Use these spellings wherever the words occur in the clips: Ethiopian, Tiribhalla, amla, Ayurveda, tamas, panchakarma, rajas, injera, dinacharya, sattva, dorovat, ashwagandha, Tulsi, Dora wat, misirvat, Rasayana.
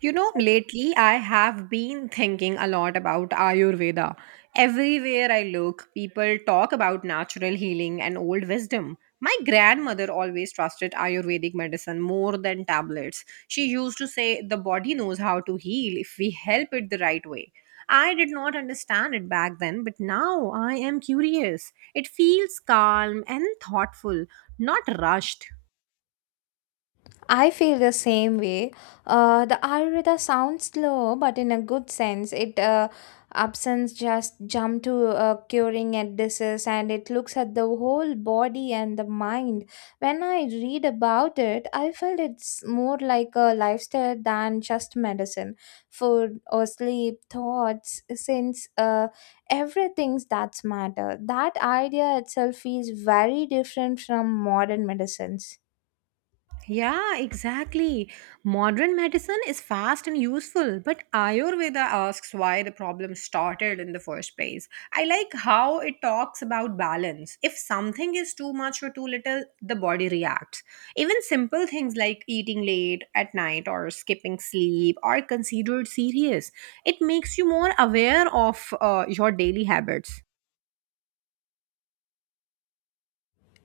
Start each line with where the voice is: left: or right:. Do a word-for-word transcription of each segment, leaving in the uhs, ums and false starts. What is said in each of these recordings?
right: You know, lately I have been thinking a lot about Ayurveda. Everywhere I look, people talk about natural healing and old wisdom. My grandmother always trusted Ayurvedic medicine more than tablets. She used to say the body knows how to heal if we help it the right way. I did not understand it back then, but now I am curious. It feels calm and thoughtful, not rushed.
left: I feel the same way. Uh, the Ayurveda sounds slow, but in a good sense, it uh, absence just jump to uh, curing a disease, and it looks at the whole body and the mind. When I read about it, I felt it's more like a lifestyle than just medicine, food or sleep, thoughts, since uh, everything's that's matter. That idea itself is very different from modern medicines.
right: Yeah, exactly. Modern medicine is fast and useful, but Ayurveda asks why the problem started in the first place. I like how it talks about balance. If something is too much or too little, the body reacts. Even simple things like eating late at night or skipping sleep are considered serious. It makes you more aware of uh, your daily habits.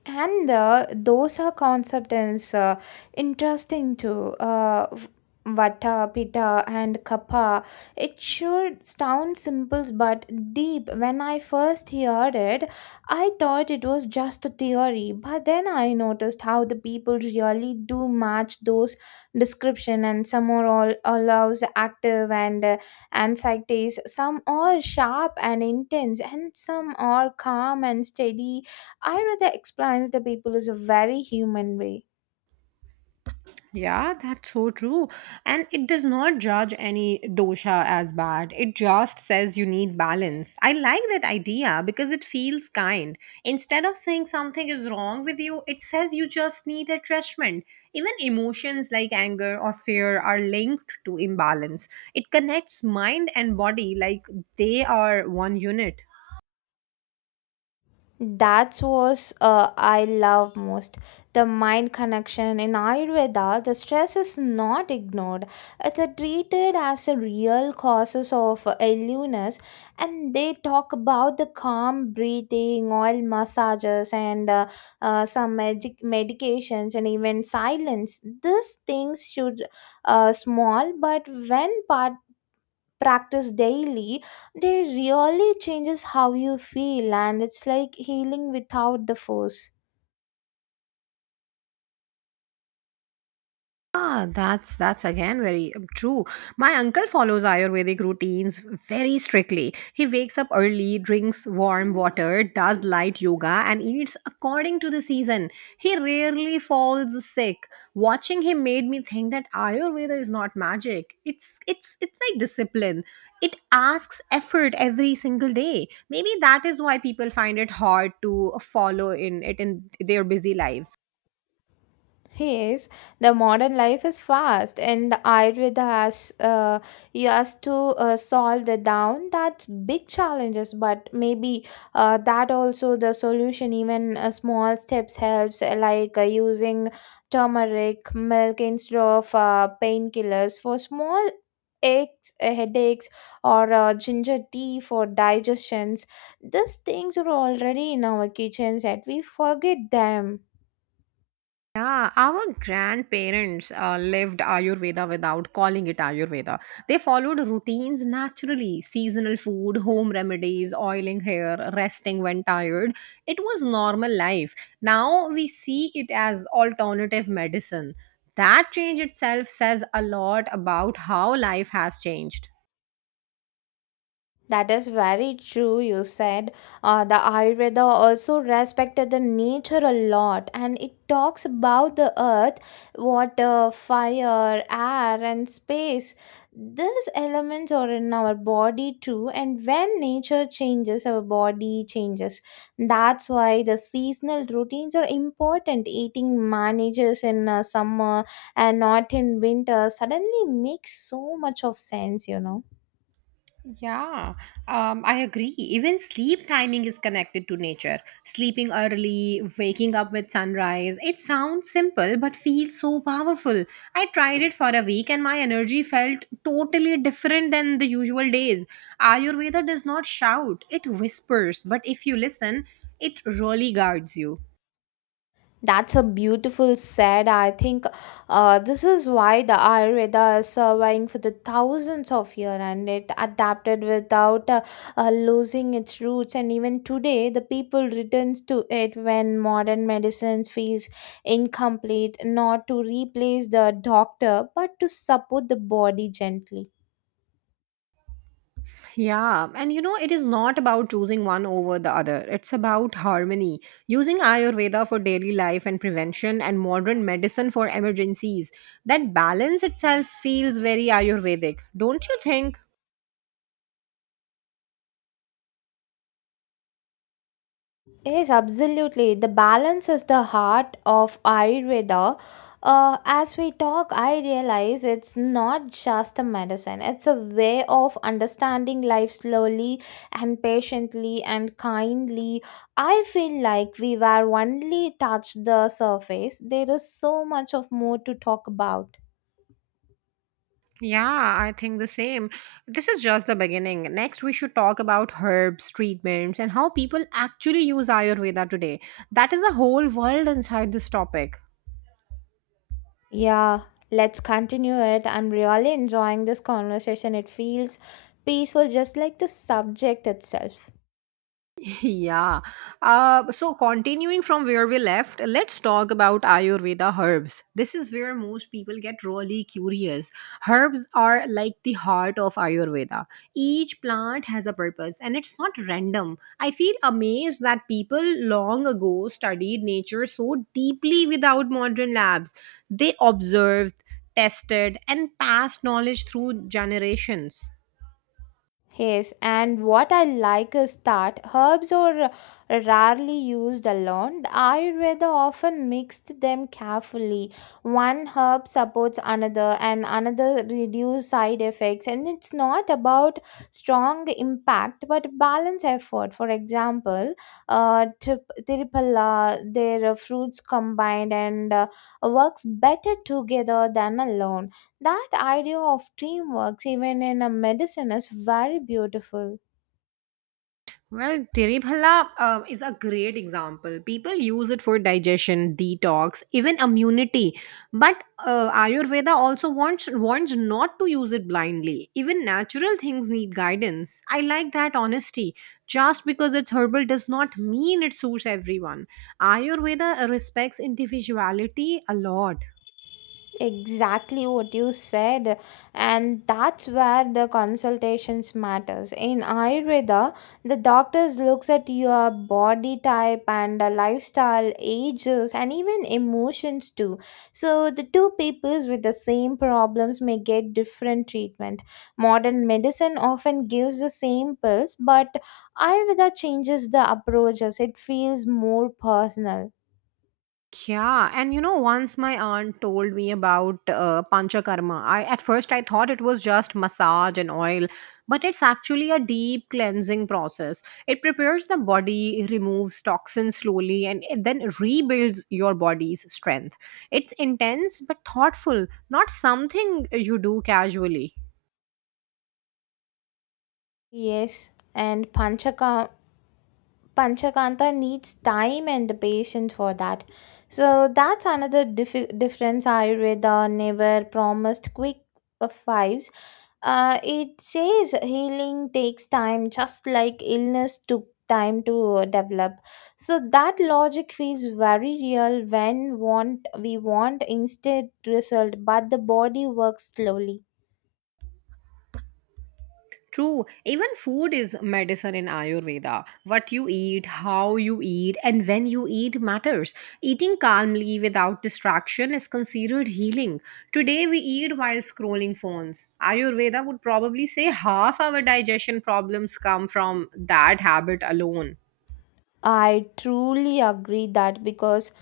left: And uh, Those are concept is uh, interesting too uh, v- vata pitta and kapha, it sure sounds simple but deep. When I first heard it, I thought it was just a theory, but then I noticed how the people really do match those description, and some are all allows active and uh, anxieties, some are sharp and intense, and some are calm and steady. I rather explains the people is a very human way.
right: Yeah, that's so true. And it does not judge any dosha as bad. It just says you need balance. I like that idea because it feels kind. Instead of saying something is wrong with you, it says you just need adjustment. Even emotions like anger or fear are linked to imbalance. It connects mind and body like they are one unit.
left: That's what uh, I love most. The mind connection in Ayurveda, the stress is not ignored. It's uh, treated as a real causes of uh, illness, and they talk about the calm breathing, oil massages, and uh, uh, some medic- medications, and even silence. These things should uh, small, but when part practice daily, they really changes how you feel, and it's like healing without the force.
right: Ah, that's that's again very um, true. My uncle follows Ayurvedic routines very strictly. He wakes up early, drinks warm water, does light yoga, and eats according to the season. He rarely falls sick. Watching him made me think that Ayurveda is not magic. It's it's it's like discipline. It asks effort every single day. Maybe that is why people find it hard to follow in it in their busy lives.
left: Yes, the modern life is fast, and Ayurveda has uh, he has to uh, solve the down that's big challenges. But maybe uh, that also the solution. Even uh, small steps helps, uh, like uh, using turmeric milk instead of uh, painkillers for small aches, uh, headaches, or uh, ginger tea for digestions. These things are already in our kitchens, and we forget them.
right: Yeah, our grandparents uh, lived Ayurveda without calling it Ayurveda. They followed routines naturally seasonal food, home remedies, oiling hair, resting when tired. It was normal life. Now we see it as alternative medicine. That change itself says a lot about how life has changed.
left: That is very true, you said. Uh, the Ayurveda also respected the nature a lot, and it talks about the earth, water, fire, air, and space. These elements are in our body too, and when nature changes, our body changes. That's why the seasonal routines are important. Eating manages in uh, summer and not in winter suddenly makes so much of sense, you know.
right: Yeah, um, I agree. Even sleep timing is connected to nature. Sleeping early, waking up with sunrise. It sounds simple, but feels so powerful. I tried it for a week and my energy felt totally different than the usual days. Ayurveda does not shout, it whispers, but if you listen, it really guards you.
left: That's a beautiful said. I think uh, this is why the Ayurveda is surviving for the thousands of years, and it adapted without uh, uh, losing its roots. And even today, the people returns to it when modern medicines feels incomplete, not to replace the doctor, but to support the body gently.
right: Yeah, and you know, it is not about choosing one over the other. It's about harmony. Using Ayurveda for daily life and prevention and modern medicine for emergencies. That balance itself feels very Ayurvedic, don't you think?
left: Yes, absolutely. The balance is the heart of Ayurveda. Uh, as we talk, I realize it's not just a medicine, it's a way of understanding life slowly and patiently and kindly. I feel like we were only touched the surface. There is so much of more to talk about.
right: Yeah, I think the same. This is just the beginning. Next, we should talk about herbs, treatments, and how people actually use Ayurveda today. That is a whole world inside this topic.
left: Yeah, let's continue it. I'm really enjoying this conversation. It feels peaceful, just like the subject itself.
right: Yeah. Uh, so, continuing from where we left, let's talk about Ayurveda herbs. This is where most people get really curious. Herbs are like the heart of Ayurveda. Each plant has a purpose and it's not random. I feel amazed that people long ago studied nature so deeply without modern labs. They observed, tested, and passed knowledge through generations.
left: Yes, and what I like is that herbs are rarely used alone. I rather often mixed them carefully. One herb supports another, and another reduce side effects. And it's not about strong impact, but balance effort. For example, uh, trip- Tirupalla, their uh, fruits combined and uh, works better together than alone. That idea of teamwork, even in a medicine, is very beautiful.
right: Well, Tiribhalla uh, is a great example. People use it for digestion, detox, even immunity. But uh, Ayurveda also wants warns not to use it blindly. Even natural things need guidance. I like that honesty. Just because it's herbal does not mean it suits everyone. Ayurveda respects individuality a lot.
left: Exactly what you said, and that's where the consultations matters in Ayurveda. The doctors looks at your body type and uh, lifestyle, ages, and even emotions too. So the two peoples with the same problems may get different treatment. Modern medicine often gives the same pills, but Ayurveda changes the approaches. It feels more personal.
right: Yeah, and you know, once my aunt told me about uh, panchakarma, I at first I thought it was just massage and oil, but it's actually a deep cleansing process. It prepares the body, removes toxins slowly, and it then rebuilds your body's strength. It's intense but thoughtful, not something you do casually.
left: Yes and panchaka Panchakanta needs time and the patience for that. So that's another dif- difference. Ayurveda never promised quick uh, fives. Uh, it says healing takes time, just like illness took time to uh, develop. So that logic feels very real when want we want instant result, but the body works slowly.
right: True, even food is medicine in Ayurveda. What you eat, how you eat, and when you eat matters. Eating calmly without distraction is considered healing. Today we eat while scrolling phones. Ayurveda would probably say half our digestion problems come from that habit alone.
left: I truly agree that because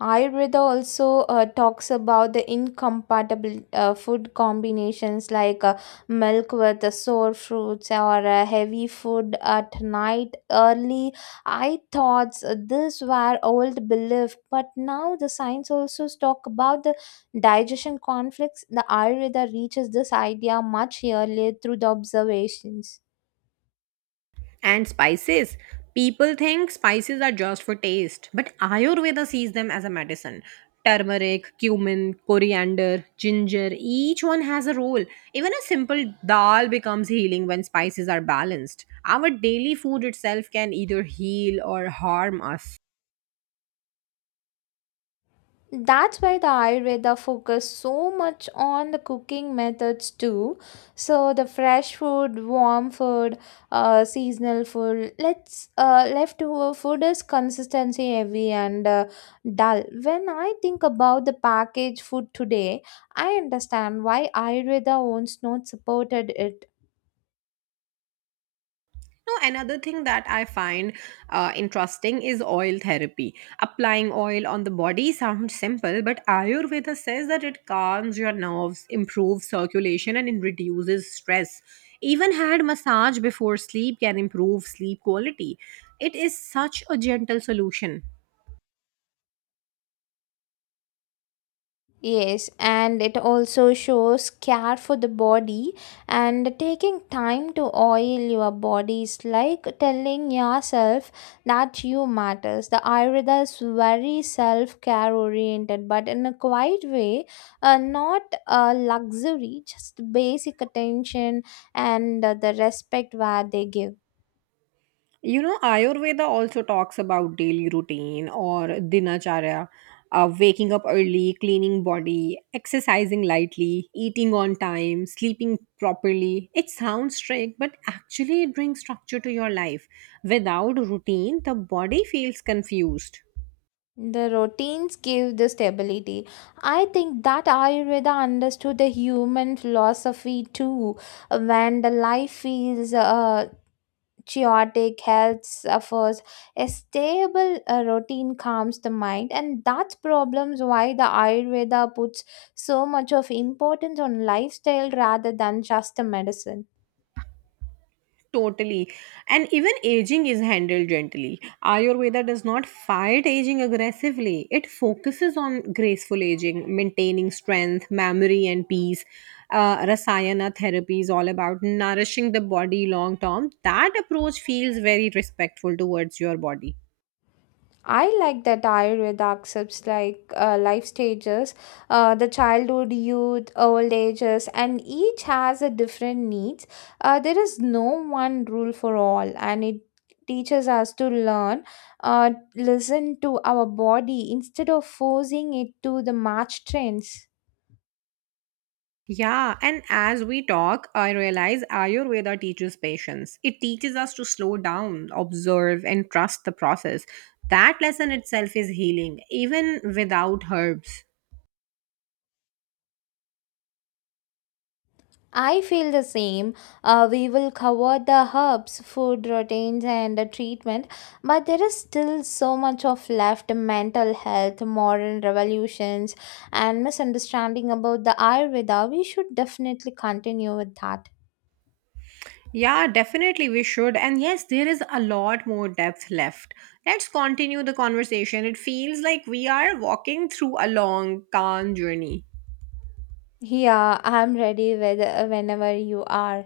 left: Ayurveda also uh, talks about the incompatible uh, food combinations, like uh, milk with uh, sour fruits or uh, heavy food at night. Early, I thought uh, this were old belief, but now the science also talk about the digestion conflicts. The Ayurveda reaches this idea much earlier through the observations.
right: And spices. People think spices are just for taste, but Ayurveda sees them as a medicine. Turmeric, cumin, coriander, ginger, each one has a role. Even a simple dal becomes healing when spices are balanced. Our daily food itself can either heal or harm us.
left: That's why the Ayurveda focus so much on the cooking methods too. So the fresh food, warm food, uh, seasonal food. Let's uh, leftover food is consistency heavy and uh, dull. When I think about the packaged food today, I understand why Ayurveda owns not supported it.
right: No, another thing that I find uh, interesting is oil therapy. Applying oil on the body sounds simple, but Ayurveda says that it calms your nerves, improves circulation, and it reduces stress. Even hand massage before sleep can improve sleep quality. It is such a gentle solution.
left: Yes, and it also shows care for the body, and taking time to oil your body is like telling yourself that you matters. The Ayurveda is very self-care oriented, but in a quiet way, uh, not a luxury, just basic attention and uh, the respect where they give.
right: You know, Ayurveda also talks about daily routine or dinacharya, uh, waking up early, cleaning body, exercising lightly, eating on time, sleeping properly. It sounds strict, but actually it brings structure to your life. Without routine, the body feels confused.
left: The routines give the stability. I think that Ayurveda understood the human philosophy too. When the life feels uh, chaotic, health suffers, a stable uh, routine calms the mind, and that's problems why the Ayurveda puts so much of importance on lifestyle rather than just the medicine.
right: Totally. And even aging is handled gently. Ayurveda does not fight aging aggressively, it focuses on graceful aging, maintaining strength, memory, and peace. Uh, Rasayana therapy is all about nourishing the body long term. That approach feels very respectful towards your body.
left: I like that Ayurveda accepts like uh, life stages, uh, the childhood, youth, old ages, and each has a different needs. Uh, there is no one rule for all, and it teaches us to learn, uh, listen to our body instead of forcing it to the match trends.
right: Yeah, and as we talk, I realize Ayurveda teaches patience. It teaches us to slow down, observe, and trust the process. That lesson itself is healing, even without herbs.
left: I feel the same. Uh, we will cover the herbs, food routines, and the treatment, but there is still so much of left mental health, modern revolutions, and misunderstanding about the Ayurveda. We should definitely continue with that.
right: Yeah, definitely we should. And yes, there is a lot more depth left. Let's continue the conversation. It feels like we are walking through a long, calm journey.
left: Yeah, I'm ready Whether whenever you are.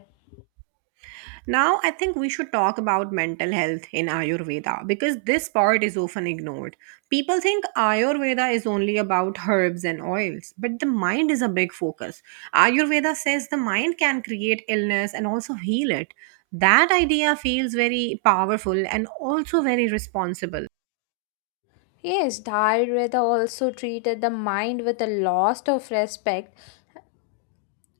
right: Now, I think we should talk about mental health in Ayurveda because this part is often ignored. People think Ayurveda is only about herbs and oils, but the mind is a big focus. Ayurveda says the mind can create illness and also heal it. That idea feels very powerful and also very responsible.
left: Yes, the Ayurveda also treated the mind with a lot of respect,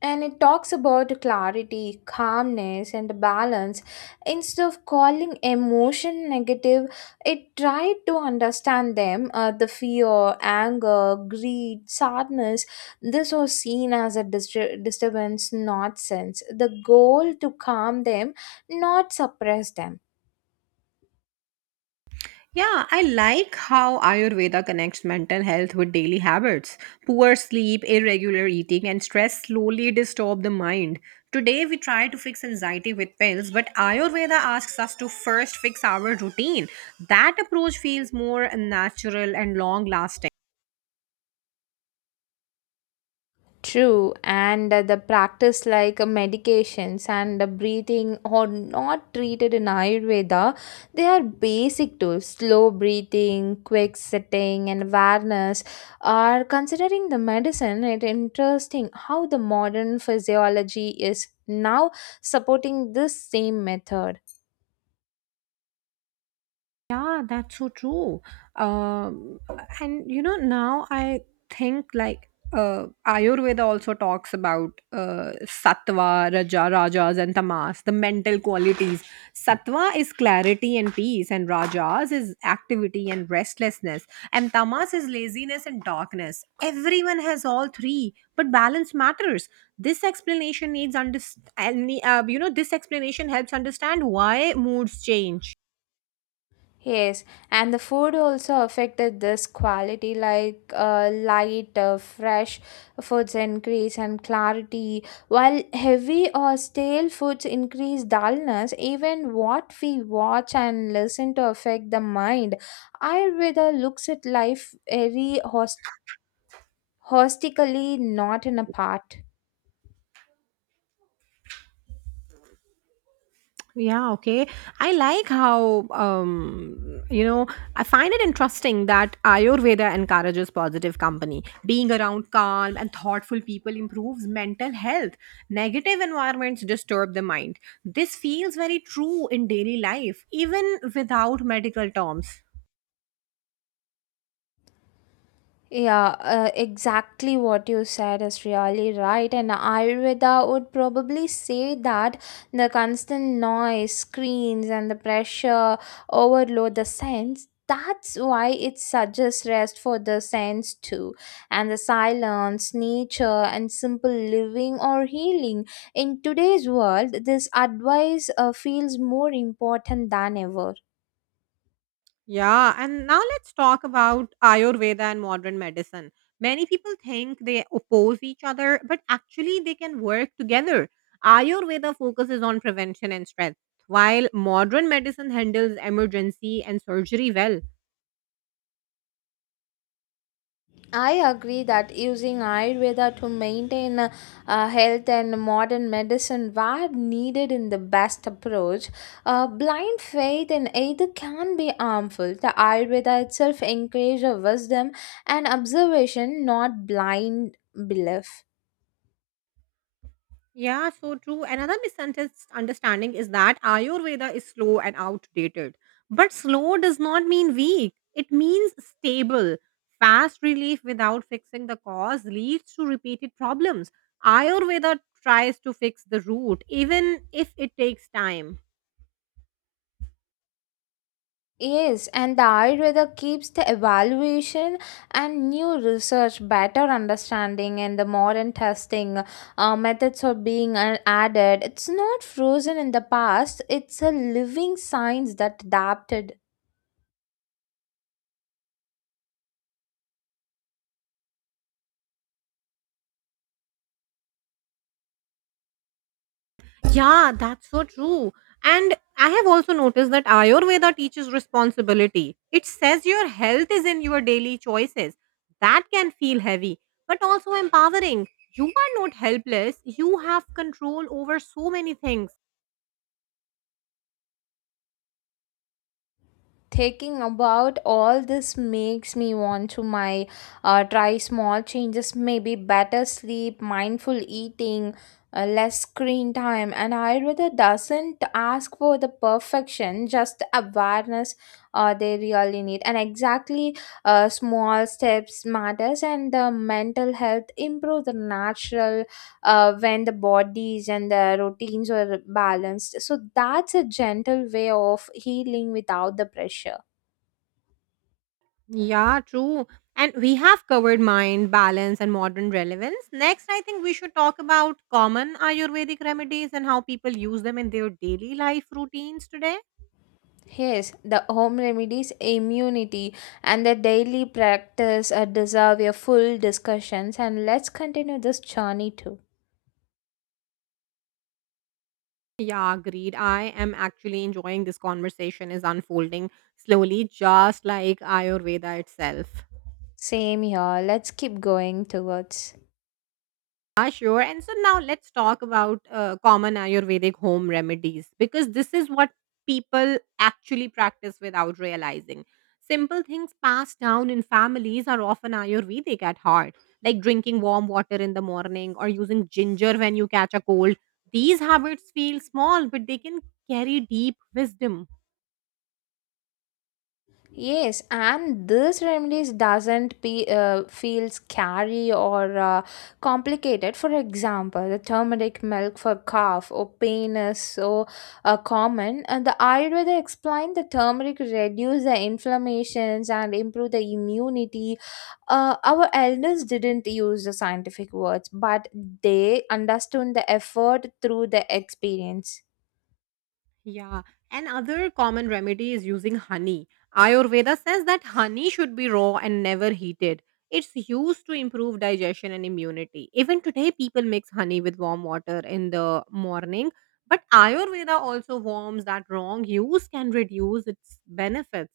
left: and it talks about clarity, calmness, and balance. Instead of calling emotion negative, it tried to understand them. Uh, the fear, anger, greed, sadness. This was seen as a distur- disturbance, not sense. The goal to calm them, not suppress them.
right: Yeah, I like how Ayurveda connects mental health with daily habits. Poor sleep, irregular eating, and stress slowly disturb the mind. Today, we try to fix anxiety with pills, but Ayurveda asks us to first fix our routine. That approach feels more natural and long lasting.
left: True, and uh, the practice like uh, medications and the breathing are not treated in Ayurveda. They are basic tools. Slow breathing, quick sitting, and awareness are considering the medicine. It interesting how the modern physiology is now supporting this same method.
right: Yeah, that's so true. Um, and you know, now I think like uh, Ayurveda also talks about uh, sattva, raja, rajas, and tamas, the mental qualities. Sattva is clarity and peace, and rajas is activity and restlessness, and tamas is laziness and darkness. Everyone has all three, but balance matters. This explanation needs understand. Uh, you know, this explanation helps understand why moods change.
left: Yes, and the food also affected this quality, like uh, light, uh, fresh foods increase and clarity, while heavy or stale foods increase dullness. Even what we watch and listen to affect the mind. Ayurveda looks at life very host- holistically, not in a part.
right: Yeah, okay. I like how, um, you know, I find it interesting that Ayurveda encourages positive company. Being around calm and thoughtful people improves mental health. Negative environments disturb the mind. This feels very true in daily life, even without medical terms.
left: Yeah, uh, exactly what you said is really right. And Ayurveda would probably say that the constant noise, screens, and the pressure overload the sense. That's why it suggests rest for the sense too. And the silence, nature, and simple living or healing. In today's world, this advice uh, feels more important than ever.
right: Yeah, and now let's talk about Ayurveda and modern medicine. Many people think they oppose each other, but actually they can work together. Ayurveda focuses on prevention and strength, while modern medicine handles emergency and surgery well.
left: I agree that using Ayurveda to maintain uh, uh, health and modern medicine were needed in the best approach. Uh, blind faith in either can be harmful. The Ayurveda itself encourages wisdom and observation, not blind belief.
right: Yeah, so true. Another misunderstanding is that Ayurveda is slow and outdated. But slow does not mean weak, it means stable. Fast relief without fixing the cause leads to repeated problems. Ayurveda tries to fix the root, even if it takes time.
left: Yes, and the Ayurveda keeps the evaluation and new research, better understanding, and the modern testing uh, methods are being uh, added. It's not frozen in the past, it's a living science that adapted.
right: Yeah, that's so true. And I have also noticed that Ayurveda teaches responsibility. It says your health is in your daily choices. That can feel heavy, but also empowering. You are not helpless, you have control over so many things.
left: Thinking about all this makes me want to my uh, try small changes, maybe better sleep, mindful eating, uh, less screen time, and Ayurveda doesn't ask for the perfection, just the awareness uh, they really need. And exactly, uh, small steps matters, and the mental health improve the natural uh, when the bodies and the routines were balanced. So that's a gentle way of healing without the pressure.
right: Yeah, true. And we have covered mind, balance, and modern relevance. Next, I think we should talk about common Ayurvedic remedies and how people use them in their daily life routines today.
left: Yes, the home remedies, immunity, and the daily practice uh, deserve your full discussions, and let's continue this journey too.
right: Yeah, agreed. I am actually enjoying this conversation is unfolding slowly, just like Ayurveda itself.
left: Same here, let's keep going towards.
right: Ah, sure. And so now let's talk about uh, common Ayurvedic home remedies because this is what people actually practice without realizing. Simple things passed down in families are often Ayurvedic at heart, like drinking warm water in the morning or using ginger when you catch a cold. These habits feel small, but they can carry deep wisdom.
left: Yes, and this remedies doesn't be, uh, feel scary or uh, complicated. For example, the turmeric milk for cough or pain is so uh, common, and the Ayurveda explained the turmeric reduce the inflammations and improve the immunity. Uh, our elders didn't use the scientific words, but they understood the effort through the experience.
right: Yeah, and other common remedy is using honey. Ayurveda says that honey should be raw and never heated. It's used to improve digestion and immunity. Even today, people mix honey with warm water in the morning. But Ayurveda also warns that wrong use can reduce its benefits.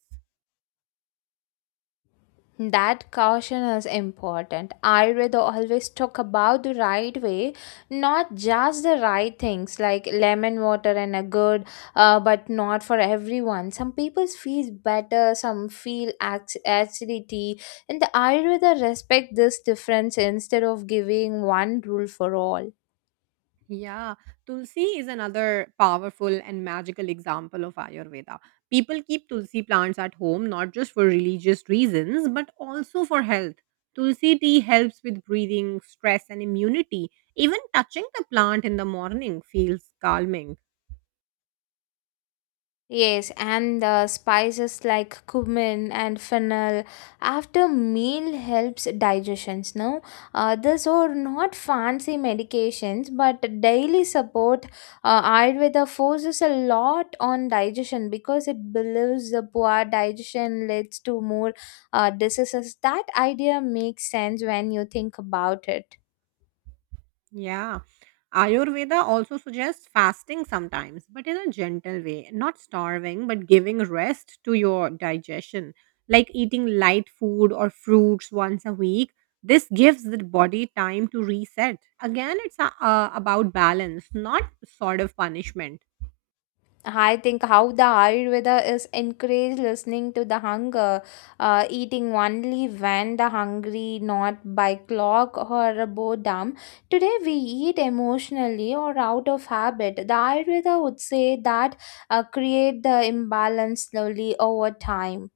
left: That caution is important. Ayurveda always talk about the right way, not just the right things like lemon water and a good, uh, but not for everyone. Some people feel better, some feel ac- acidity, and the Ayurveda respect this difference instead of giving one rule for all.
right: Yeah, Tulsi is another powerful and magical example of Ayurveda. People keep Tulsi plants at home not just for religious reasons but also for health. Tulsi tea helps with breathing, stress, and immunity. Even touching the plant in the morning feels calming.
left: Yes, and the spices like cumin and fennel after meal helps digestions. No, uh, these are not fancy medications, but daily support. uh, Ayurveda forces a lot on digestion because it believes the poor digestion leads to more uh, diseases. That idea makes sense when you think about it.
right: Yeah. Ayurveda also suggests fasting sometimes, but in a gentle way, not starving, but giving rest to your digestion, like eating light food or fruits once a week. This gives the body time to reset. Again, it's uh, about balance, not sort of punishment.
left: I think how the Ayurveda is encourage listening to the hunger, uh, eating only when the hungry, not by clock or boredom. Today we eat emotionally or out of habit. The Ayurveda would say that uh, create the imbalance slowly over time.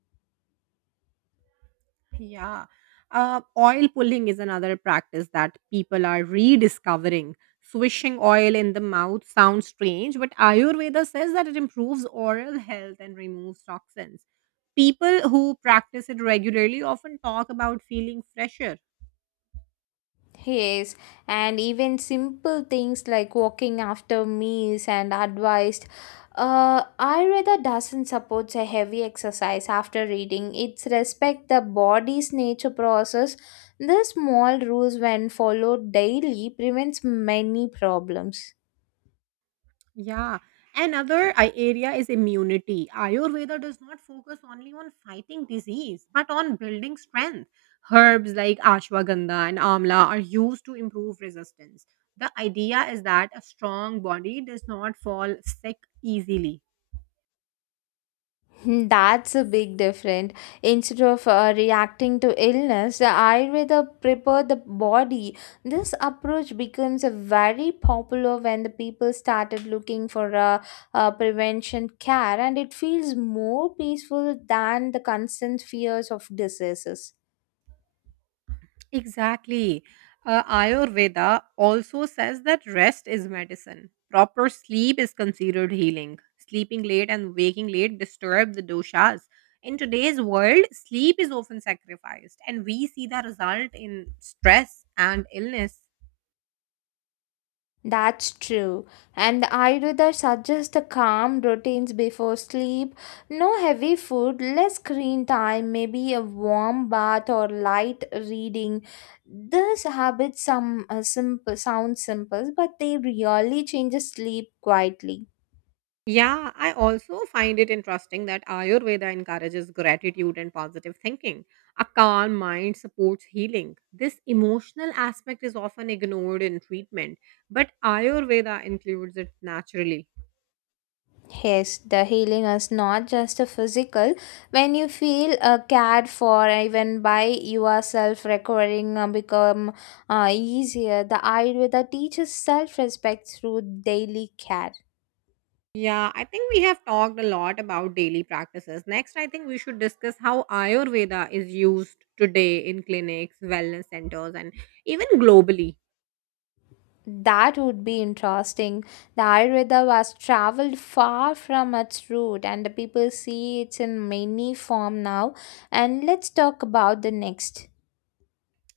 right: Yeah. Uh, oil pulling is another practice that people are rediscovering. Swishing oil in the mouth sounds strange, but Ayurveda says that it improves oral health and removes toxins. People who practice it regularly often talk about feeling fresher.
left: Yes, and even simple things like walking after meals and advised. Uh, Ayurveda doesn't support a heavy exercise after reading. It's respect the body's nature process. The small rules when followed daily prevents many problems.
right: Yeah. Another i- area is immunity. Ayurveda does not focus only on fighting disease, but on building strength. Herbs like ashwagandha and amla are used to improve resistance. The idea is that a strong body does not fall sick easily.
left: Hmm, that's a big difference. Instead of uh, reacting to illness, the Ayurveda prepare the body. This approach becomes a very popular when the people started looking for uh, uh, prevention care, and it feels more peaceful than the constant fears of diseases.
right: Exactly. Uh, Ayurveda also says that rest is medicine. Proper sleep is considered healing. Sleeping late and waking late disturb the doshas. In today's world, sleep is often sacrificed, and we see the result in stress and illness.
left: That's true. And the Ayurveda suggests the calm routines before sleep, no heavy food, less screen time, maybe a warm bath or light reading. These habits some uh, simple, sound simple, but they really change the sleep quietly.
right: Yeah, I also find it interesting that Ayurveda encourages gratitude and positive thinking. A calm mind supports healing. This emotional aspect is often ignored in treatment, but Ayurveda includes it naturally.
left: Yes, the healing is not just a physical. When you feel uh, cared for, even by yourself, recovering uh, become uh, easier. The Ayurveda teaches self-respect through daily care.
right: Yeah, I think we have talked a lot about daily practices. Next, I think we should discuss how Ayurveda is used today in clinics, wellness centers, and even globally.
left: That would be interesting. The Ayurveda was traveled far from its root, and the people see it's in many form now. And let's talk about the next.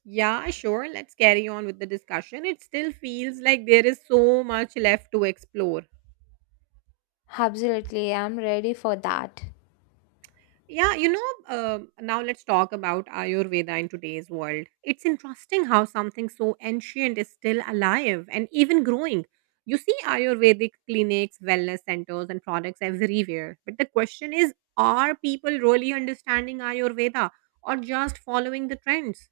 right: Yeah, sure. Let's carry on with the discussion. It still feels like there is so much left to explore.
left: Absolutely, I'm ready for that.
right: Yeah, you know, um now let's talk about Ayurveda in today's world. It's interesting how something so ancient is still alive and even growing. You see Ayurvedic clinics, wellness centers, and products everywhere. But the question is are people really understanding Ayurveda or just following the trends?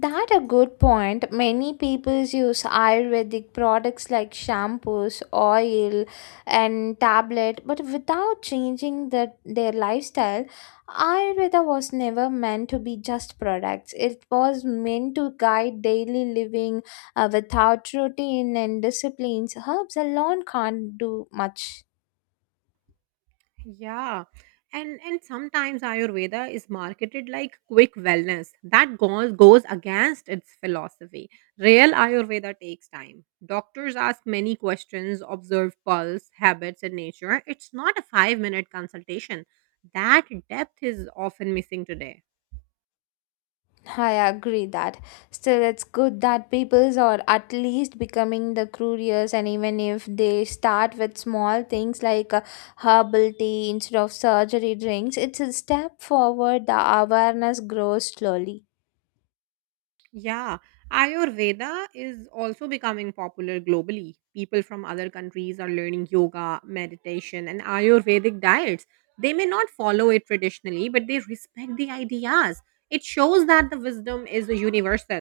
left: That a good point. Many people use Ayurvedic products like shampoos, oil, and tablet, but without changing the, their lifestyle. Ayurveda was never meant to be just products. It was meant to guide daily living uh, without routine and disciplines. Herbs alone can't do much.
right: Yeah. And and sometimes Ayurveda is marketed like quick wellness. That goes goes against its philosophy. Real Ayurveda takes time. Doctors ask many questions, observe pulse, habits, and nature. It's not a five minute consultation. That depth is often missing today.
left: I agree that. Still, it's good that peoples are at least becoming the curious, and even if they start with small things like uh, herbal tea instead of surgery drinks, it's a step forward. The awareness grows slowly.
right: Yeah, Ayurveda is also becoming popular globally. People from other countries are learning yoga, meditation, and Ayurvedic diets. They may not follow it traditionally, but they respect the ideas. It shows that the wisdom is universal.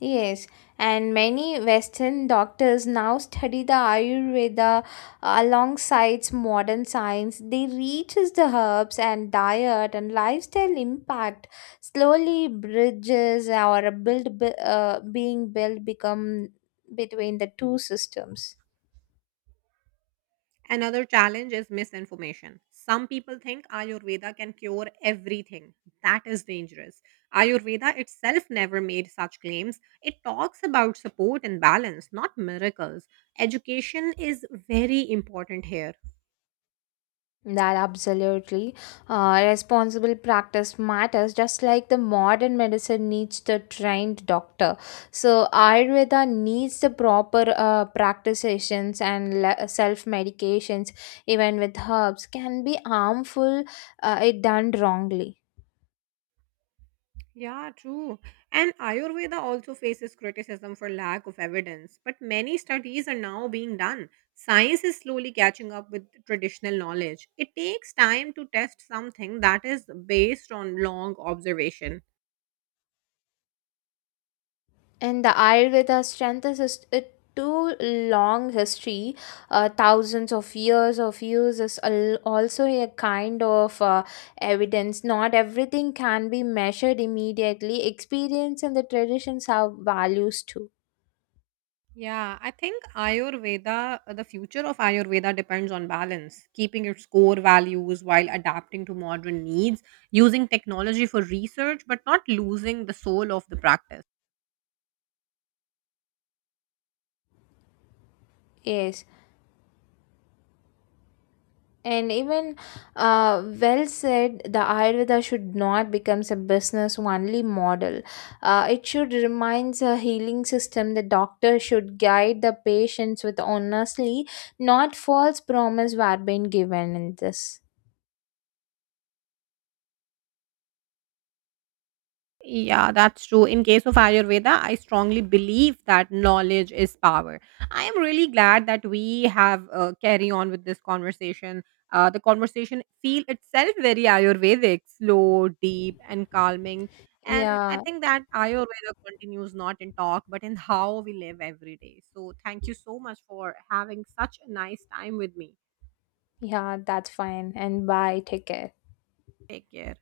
left: Yes, and many Western doctors now study the Ayurveda uh, alongside modern science. They reaches the herbs and diet and lifestyle impact slowly, bridges or build bu- uh, being built become between the two systems.
right: Another challenge is misinformation. Some people think Ayurveda can cure everything. That is dangerous. Ayurveda itself never made such claims. It talks about support and balance, not miracles. Education is very important here.
left: That absolutely. Uh, responsible practice matters, just like the modern medicine needs the trained doctor. So, Ayurveda needs the proper uh, practitioners, and le- self medications, even with herbs, can be harmful uh, if done wrongly.
right: Yeah, true. And Ayurveda also faces criticism for lack of evidence, but many studies are now being done. Science is slowly catching up with traditional knowledge. It takes time to test something that is based on long observation.
left: And the Ayurveda strengthens is- it too long history, uh, thousands of years of use is al- also a kind of uh, evidence. Not everything can be measured immediately. Experience and the traditions have values too.
right: Yeah, I think Ayurveda, the future of Ayurveda depends on balance, keeping its core values while adapting to modern needs, using technology for research, but not losing the soul of the practice.
left: Yes. And even uh, Well said, the Ayurveda should not become a business only model. Uh, it should remains a healing system. The doctor should guide the patients with honestly, not false promise were being given in this.
right: Yeah, that's true. In case of Ayurveda, I strongly believe that knowledge is power. I am really glad that we have uh, carry on with this conversation. Uh, the conversation feel itself very Ayurvedic, slow, deep, and calming. And I
left: Yeah,
right: think that Ayurveda continues not in talk, but in how we live every day. So thank you so much for having such a nice time with me.
left: yeah, that's fine. And bye. Take care.
right: Take care.